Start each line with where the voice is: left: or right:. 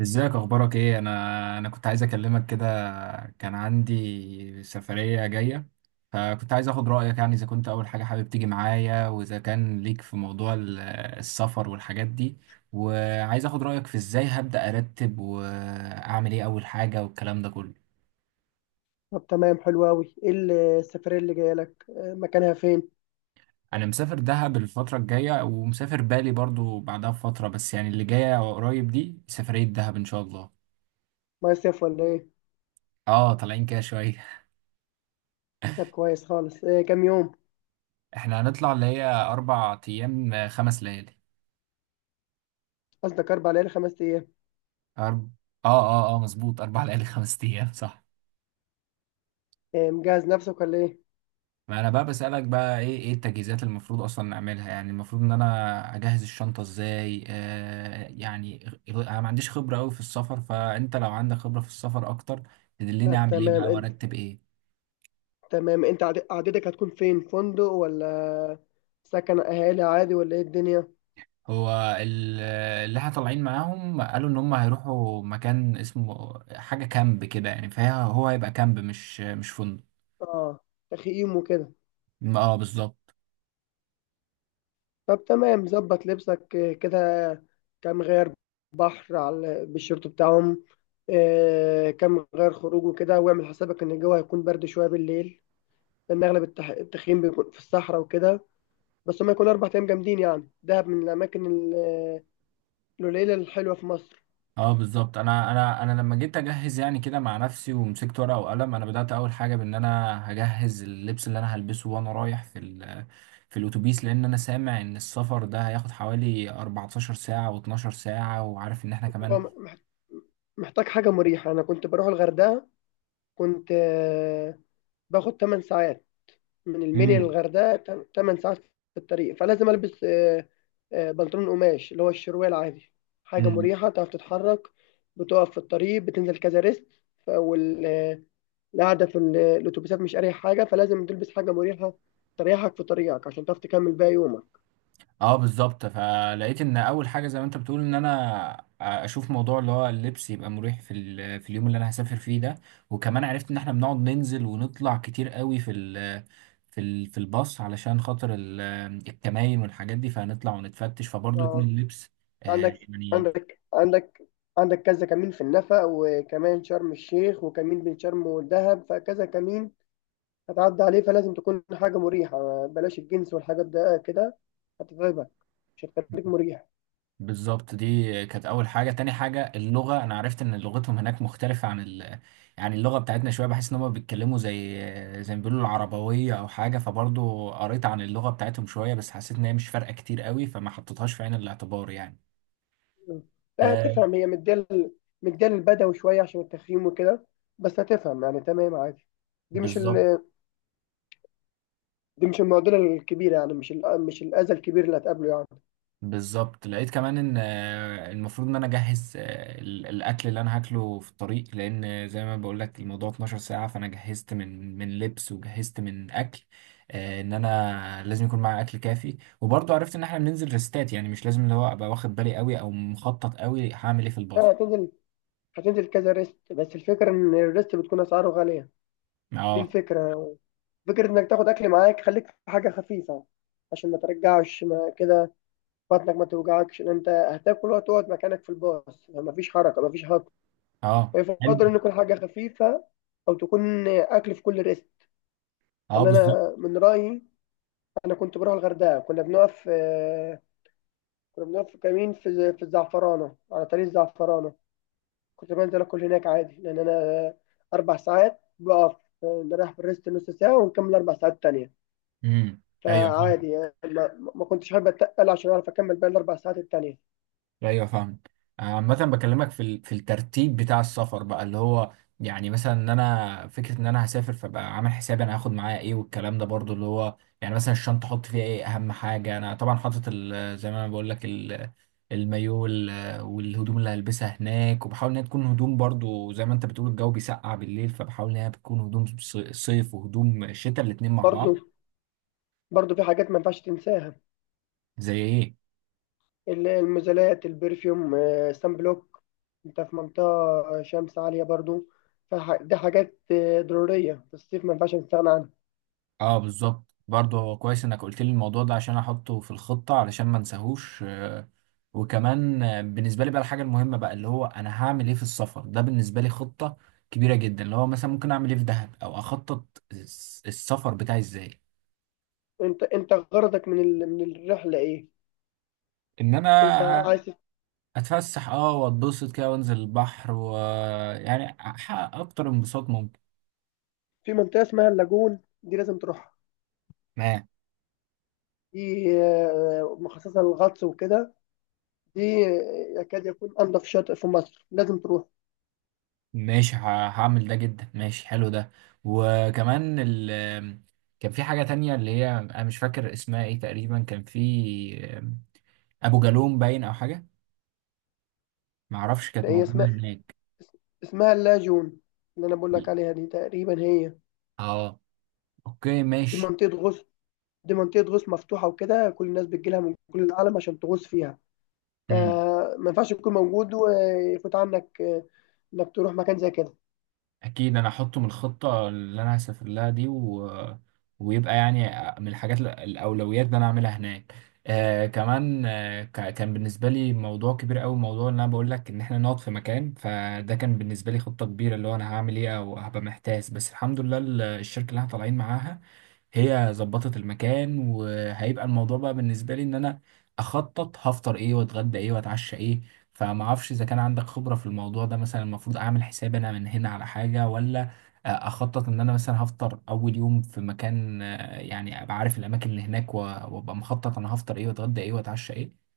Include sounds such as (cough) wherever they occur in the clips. right: ازيك، اخبارك ايه؟ انا كنت عايز اكلمك كده. كان عندي سفرية جاية، فكنت عايز اخد رأيك يعني، اذا كنت اول حاجة حابب تيجي معايا، واذا كان ليك في موضوع السفر والحاجات دي. وعايز اخد رأيك في ازاي هبدأ ارتب واعمل ايه اول حاجة والكلام ده كله.
left: طب تمام حلو أوي. إيه السفرية اللي جاية لك، مكانها فين؟
right: انا مسافر دهب الفترة الجاية، ومسافر بالي برضو بعدها بفترة، بس يعني اللي جاية قريب دي سفرية دهب ان شاء الله.
left: مصيف ولا إيه؟
right: اه، طالعين كده شوية.
left: طب كويس خالص، كام يوم؟
right: (laughs) احنا هنطلع اللي هي اربع ايام خمس ليالي.
left: قصدك 4 ليالي 5 أيام.
right: أرب... اه اه اه مظبوط، أربع ليالي خمس أيام صح.
left: مجهز نفسك ولا إيه؟
right: ما أنا بقى بسألك بقى إيه التجهيزات اللي المفروض أصلا نعملها، يعني المفروض إن أنا أجهز الشنطة إزاي، آه يعني. أنا ما عنديش خبرة أوي في السفر، فأنت لو عندك خبرة في السفر أكتر تدلني
left: طب
right: أعمل إيه
left: تمام
right: بقى
left: أنت
right: وأرتب إيه.
left: تمام أنت عددك هتكون فين؟ فندق ولا سكن أهالي عادي ولا إيه الدنيا؟
right: هو ال- اللي احنا طالعين معاهم قالوا إن هم هيروحوا مكان اسمه حاجة كامب كده يعني، فهو هيبقى كامب مش فندق.
left: آه، تخييم وكده.
right: اه بالظبط.
left: طب تمام، ظبط لبسك كده، كام غير بحر على بالشورت بتاعهم، كام غير خروج وكده، واعمل حسابك إن الجو هيكون برد شوية بالليل لان اغلب التخييم بيكون في الصحراء وكده. بس هم يكونوا 4 ايام جامدين، يعني دهب من الاماكن القليله الحلوه في مصر.
right: اه بالظبط. انا لما جيت اجهز يعني كده مع نفسي ومسكت ورقه وقلم، انا بدات اول حاجه بان انا هجهز اللبس اللي انا هلبسه وانا رايح في ال في الاتوبيس، لان انا سامع ان السفر ده هياخد حوالي 14 ساعه و12 ساعه، وعارف ان احنا
left: هو
right: كمان.
left: محتاج حاجه مريحه. انا كنت بروح الغردقه، كنت باخد 8 ساعات، من المنيا للغردقه 8 ساعات في الطريق. فلازم البس بنطلون قماش اللي هو الشروال عادي، حاجه
right: امم.
left: مريحه تعرف تتحرك. بتقف في الطريق، بتنزل كذا ريست. القعدة في الأتوبيسات مش أريح حاجة، فلازم تلبس حاجة مريحة تريحك في طريقك عشان تعرف تكمل باقي يومك.
right: اه بالظبط، فلقيت ان اول حاجه زي ما انت بتقول ان انا اشوف موضوع اللي هو اللبس يبقى مريح في في اليوم اللي انا هسافر فيه ده. وكمان عرفت ان احنا بنقعد ننزل ونطلع كتير قوي في ال في ال في الباص علشان خاطر الكمائن والحاجات دي، فهنطلع ونتفتش فبرضه يكون
left: اه،
right: اللبس،
left: عندك
right: يعني.
left: عندك عندك عندك كذا كمين في النفق، وكمان شرم الشيخ، وكمين بين شرم والدهب، فكذا كمين هتعدي عليه، فلازم تكون حاجة مريحة. بلاش الجنس والحاجات ده كده، هتتعبك، مش هتخليك مريح.
right: بالظبط، دي كانت اول حاجه. تاني حاجه اللغه، انا عرفت ان لغتهم هناك مختلفه عن يعني اللغه بتاعتنا شويه، بحس ان هم بيتكلموا زي ما بيقولوا العربويه او حاجه، فبرضو قريت عن اللغه بتاعتهم شويه، بس حسيت ان هي مش فارقه كتير قوي فما حطيتهاش في عين الاعتبار يعني.
left: م. لا،
right: آه.
left: هتفهم، هي مديال البدوي شوية عشان التخييم وكده. بس هتفهم، يعني تمام عادي. دي مش
right: بالظبط.
left: ال- دي مش المعضله الكبيره، يعني مش الاذى الكبير اللي هتقابله يعني.
right: بالظبط، لقيت كمان ان المفروض ان انا اجهز الاكل اللي انا هاكله في الطريق، لان زي ما بقول لك الموضوع 12 ساعه، فانا جهزت من لبس وجهزت من اكل. ان انا لازم يكون معايا اكل كافي. وبرضه عرفت ان احنا بننزل ريستات، يعني مش لازم اللي هو ابقى واخد بالي قوي او مخطط قوي هعمل ايه في
left: لا،
right: الباص.
left: هتنزل كذا ريست، بس الفكره ان الريست بتكون اسعاره غاليه. دي
right: اه.
left: الفكره، فكره انك تاخد اكل معاك، خليك في حاجه خفيفه عشان ما ترجعش ما كده، بطنك ما توجعكش، لان انت هتاكل وتقعد مكانك في الباص، ما فيش حركه ما فيش هضم.
right: اه حلو.
left: فيفضل ان يكون حاجه خفيفه او تكون اكل في كل ريست،
right: اه
left: يعني
right: بالظبط.
left: انا من رايي. انا كنت بروح الغردقه، كنا بنقف كنا بنقف في كمين في الزعفرانه، على طريق الزعفرانه كنت بنزل اكل هناك عادي، لان انا 4 ساعات بقف، نروح بالريست نص ساعه ونكمل 4 ساعات تانية.
right: امم. ايوه.
left: فعادي يعني، ما كنتش حابب اتقل عشان اعرف اكمل باقي الاربع ساعات التانية.
right: ايوه فاهم. عامة بكلمك في في الترتيب بتاع السفر بقى، اللي هو يعني مثلا ان انا فكرة ان انا هسافر، فبقى عامل حسابي انا هاخد معايا ايه والكلام ده، برضو اللي هو يعني مثلا الشنطة احط فيها ايه اهم حاجة. انا طبعا حاطط زي ما انا بقول لك المايو والهدوم اللي هلبسها هناك، وبحاول ان هي تكون هدوم برضو زي ما انت بتقول الجو بيسقع بالليل، فبحاول ان هي بتكون هدوم صيف وهدوم شتاء الاتنين مع بعض.
left: برضو برضو في حاجات ما ينفعش تنساها،
right: زي ايه؟
left: المزالات، البرفيوم، سان بلوك. انت في منطقه شمس عاليه برضو، فدي حاجات ضروريه في الصيف ما ينفعش نستغنى عنها.
right: اه بالظبط، برضه هو كويس انك قلت لي الموضوع ده عشان احطه في الخطة علشان ما انساهوش. وكمان بالنسبة لي بقى، الحاجة المهمة بقى اللي هو انا هعمل ايه في السفر ده، بالنسبة لي خطة كبيرة جدا، اللي هو مثلا ممكن اعمل ايه في دهب، او اخطط السفر بتاعي ازاي.
left: انت غرضك من الرحله ايه؟
right: ان
left: انت
right: انا
left: عايز؟
right: اتفسح اه، واتبسط كده، وانزل البحر ويعني احقق اكتر انبساط ممكن.
left: في منطقه اسمها اللاجون، دي لازم تروح، دي مخصصة للغطس وكده، دي يكاد يكون أنظف شاطئ في مصر، لازم تروح.
right: ماشي، هعمل ده جدا، ماشي حلو ده. وكمان كان في حاجة تانية اللي هي أنا مش فاكر اسمها إيه تقريبا، كان في أبو جالوم باين أو حاجة، معرفش
left: ده
right: كانت
left: هي
right: موجودة
left: اسمها
right: هناك.
left: اسمها اللاجون اللي أنا بقول لك عليها، دي تقريبا هي.
right: آه. أوكي
left: دي
right: ماشي.
left: منطقة غوص دي منطقة غوص مفتوحة وكده، كل الناس بتجيلها من كل العالم عشان تغوص فيها،
right: مم.
left: فما ينفعش تكون موجود ويفوت عنك إنك تروح مكان زي كده.
right: اكيد انا احطه من الخطه اللي انا هسافر لها دي، ويبقى يعني من الحاجات الاولويات اللي انا اعملها هناك. آه كمان، آه كان بالنسبه لي موضوع كبير قوي، موضوع ان انا بقول لك ان احنا نقعد في مكان، فده كان بالنسبه لي خطه كبيره اللي هو انا هعمل ايه او هبقى محتاس. بس الحمد لله الشركه اللي احنا طالعين معاها هي ظبطت المكان، وهيبقى الموضوع بقى بالنسبه لي ان انا اخطط هفطر ايه واتغدى ايه واتعشى ايه. فما اعرفش اذا كان عندك خبرة في الموضوع ده، مثلا المفروض اعمل حساب انا من هنا على حاجة، ولا اخطط ان انا مثلا هفطر اول يوم في مكان، يعني ابقى عارف الاماكن اللي هناك وابقى مخطط انا هفطر ايه واتغدى ايه واتعشى ايه.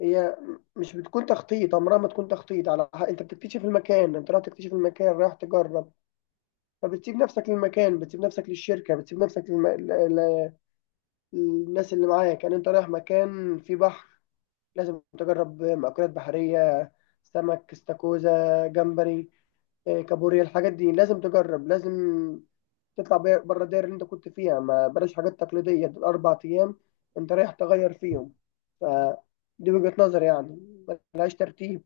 left: هي مش بتكون تخطيط، عمرها ما تكون تخطيط، على أنت بتكتشف المكان، أنت رايح تكتشف المكان، رايح تجرب. فبتسيب نفسك للمكان، بتسيب نفسك للشركة، بتسيب نفسك ل... للناس اللي معاك. يعني انت رايح مكان فيه بحر، لازم تجرب مأكولات بحرية، سمك، استاكوزا، جمبري، كابوريا، الحاجات دي لازم تجرب، لازم تطلع بره الدايرة اللي انت كنت فيها، ما بلاش حاجات تقليدية، دول 4 أيام انت رايح تغير فيهم. فدي وجهة نظري يعني، ملهاش ترتيب.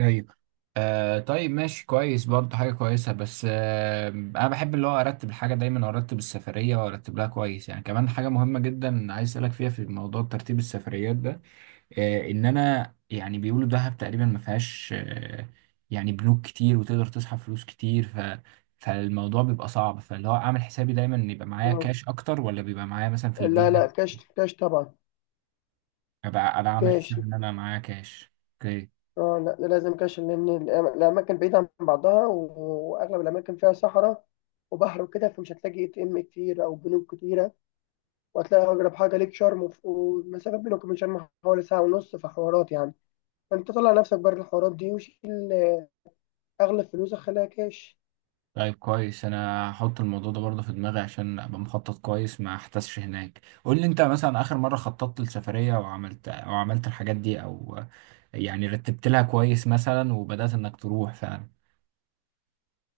right: ايوه. آه طيب ماشي كويس برضه، حاجة كويسة. بس آه أنا بحب اللي هو أرتب الحاجة دايما وأرتب السفرية وأرتب لها كويس، يعني كمان حاجة مهمة جدا عايز أسألك فيها في موضوع ترتيب السفريات ده. ان انا يعني بيقولوا دهب تقريبا ما فيهاش يعني بنوك كتير وتقدر تسحب فلوس كتير، فالموضوع بيبقى صعب، فاللي هو اعمل حسابي دايما ان يبقى معايا
left: آه.
right: كاش اكتر، ولا بيبقى معايا مثلا في
left: لا
right: الفيزا؟
left: لا، كاش كاش طبعا،
right: ابقى انا عامل حساب
left: كاش.
right: ان انا معايا كاش، اوكي.
left: اه لا، ده لازم كاش، لان الاماكن بعيده عن بعضها واغلب الاماكن فيها صحراء وبحر وكده، فمش هتلاقي ATM كتير او بنوك كتيره، وهتلاقي اقرب حاجه ليك شرم، والمسافه بينك وبين شرم حوالي ساعه ونص في حوارات يعني. فانت طلع نفسك بره الحوارات دي، وشيل اغلب فلوسك خليها كاش.
right: طيب كويس، انا هحط الموضوع ده برضه في دماغي عشان ابقى مخطط كويس ما احتسش هناك. قول لي انت مثلا اخر مره خططت لسفريه وعملت او عملت الحاجات دي، او يعني رتبت لها كويس مثلا وبدات انك تروح فعلا.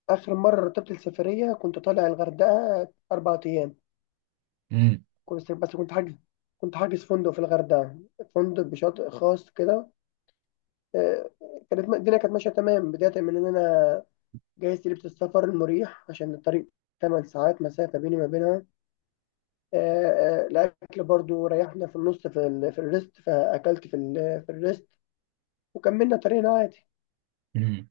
left: اخر مره رتبت السفريه كنت طالع الغردقه 4 ايام،
right: امم.
left: كنت بس كنت حاجز كنت حاجز فندق في الغردقه، فندق بشاطئ خاص كده. آه، كانت الدنيا كانت ماشيه تمام، بدايه من ان انا جهزت لبس السفر المريح عشان الطريق 8 ساعات مسافة بيني ما بينها. الأكل برضو ريحنا في النص في ال... في الريست، فأكلت في الريست، وكملنا طريقنا عادي.
right: امم.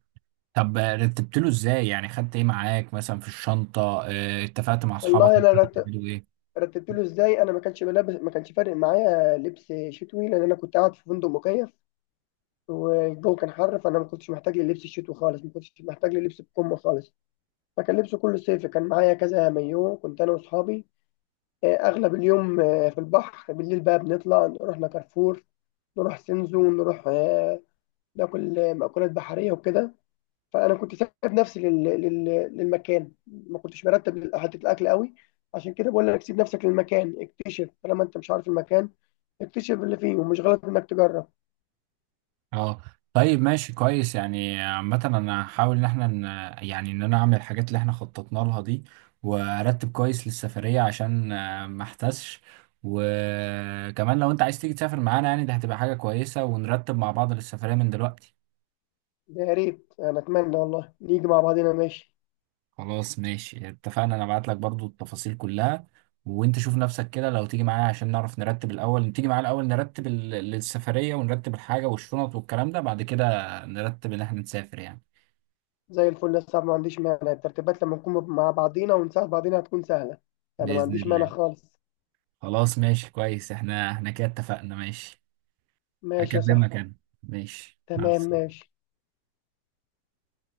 right: طب رتبت له ازاي يعني؟ خدت ايه معاك مثلا في الشنطة؟ اتفقت مع اصحابك
left: والله أنا
right: مثلا هتعملوا ايه؟
left: رتبت له إزاي. أنا ما كانش بلبس، ما كانش فارق معايا لبس شتوي، لأن أنا كنت قاعد في فندق مكيف والجو كان حر. فأنا ما كنتش محتاج للبس الشتوي خالص، ما كنتش محتاج للبس بكم خالص، فكان لبسه كله صيفي. كان معايا كذا مايو، كنت أنا وأصحابي أغلب اليوم في البحر. بالليل بقى بنطلع، رحنا كارفور، نروح سنزو، نروح ناكل مأكولات بحرية وكده. فأنا كنت سايب نفسي للمكان، ما كنتش مرتب حتة الأكل قوي. عشان كده بقول لك، سيب نفسك للمكان، اكتشف طالما أنت مش عارف المكان، اكتشف اللي فيه، ومش غلط إنك تجرب.
right: اه طيب ماشي كويس، يعني عامة انا هحاول ان احنا يعني ان انا اعمل الحاجات اللي احنا خططنا لها دي، وارتب كويس للسفرية عشان ما احتسش. وكمان لو انت عايز تيجي تسافر معانا يعني، ده هتبقى حاجة كويسة، ونرتب مع بعض للسفرية من دلوقتي.
left: يا ريت، أنا أتمنى والله نيجي مع بعضينا، ماشي.
right: خلاص ماشي اتفقنا، انا ابعت لك برضو التفاصيل كلها، وانت شوف نفسك كده لو تيجي معايا عشان نعرف نرتب الاول. تيجي معايا الاول نرتب السفرية، ونرتب الحاجة والشنط والكلام ده، بعد كده نرتب ان احنا نسافر يعني.
left: زي الفل يا صاحبي، ما عنديش مانع، الترتيبات لما نكون مع بعضينا ونساعد بعضينا هتكون سهلة. أنا ما
right: بإذن
left: عنديش مانع
right: الله.
left: خالص.
right: خلاص ماشي كويس، احنا كده اتفقنا ماشي.
left: ماشي يا
right: هكلمك
left: صاحبي،
right: انا. ماشي مع
left: تمام
right: السلامة.
left: ماشي.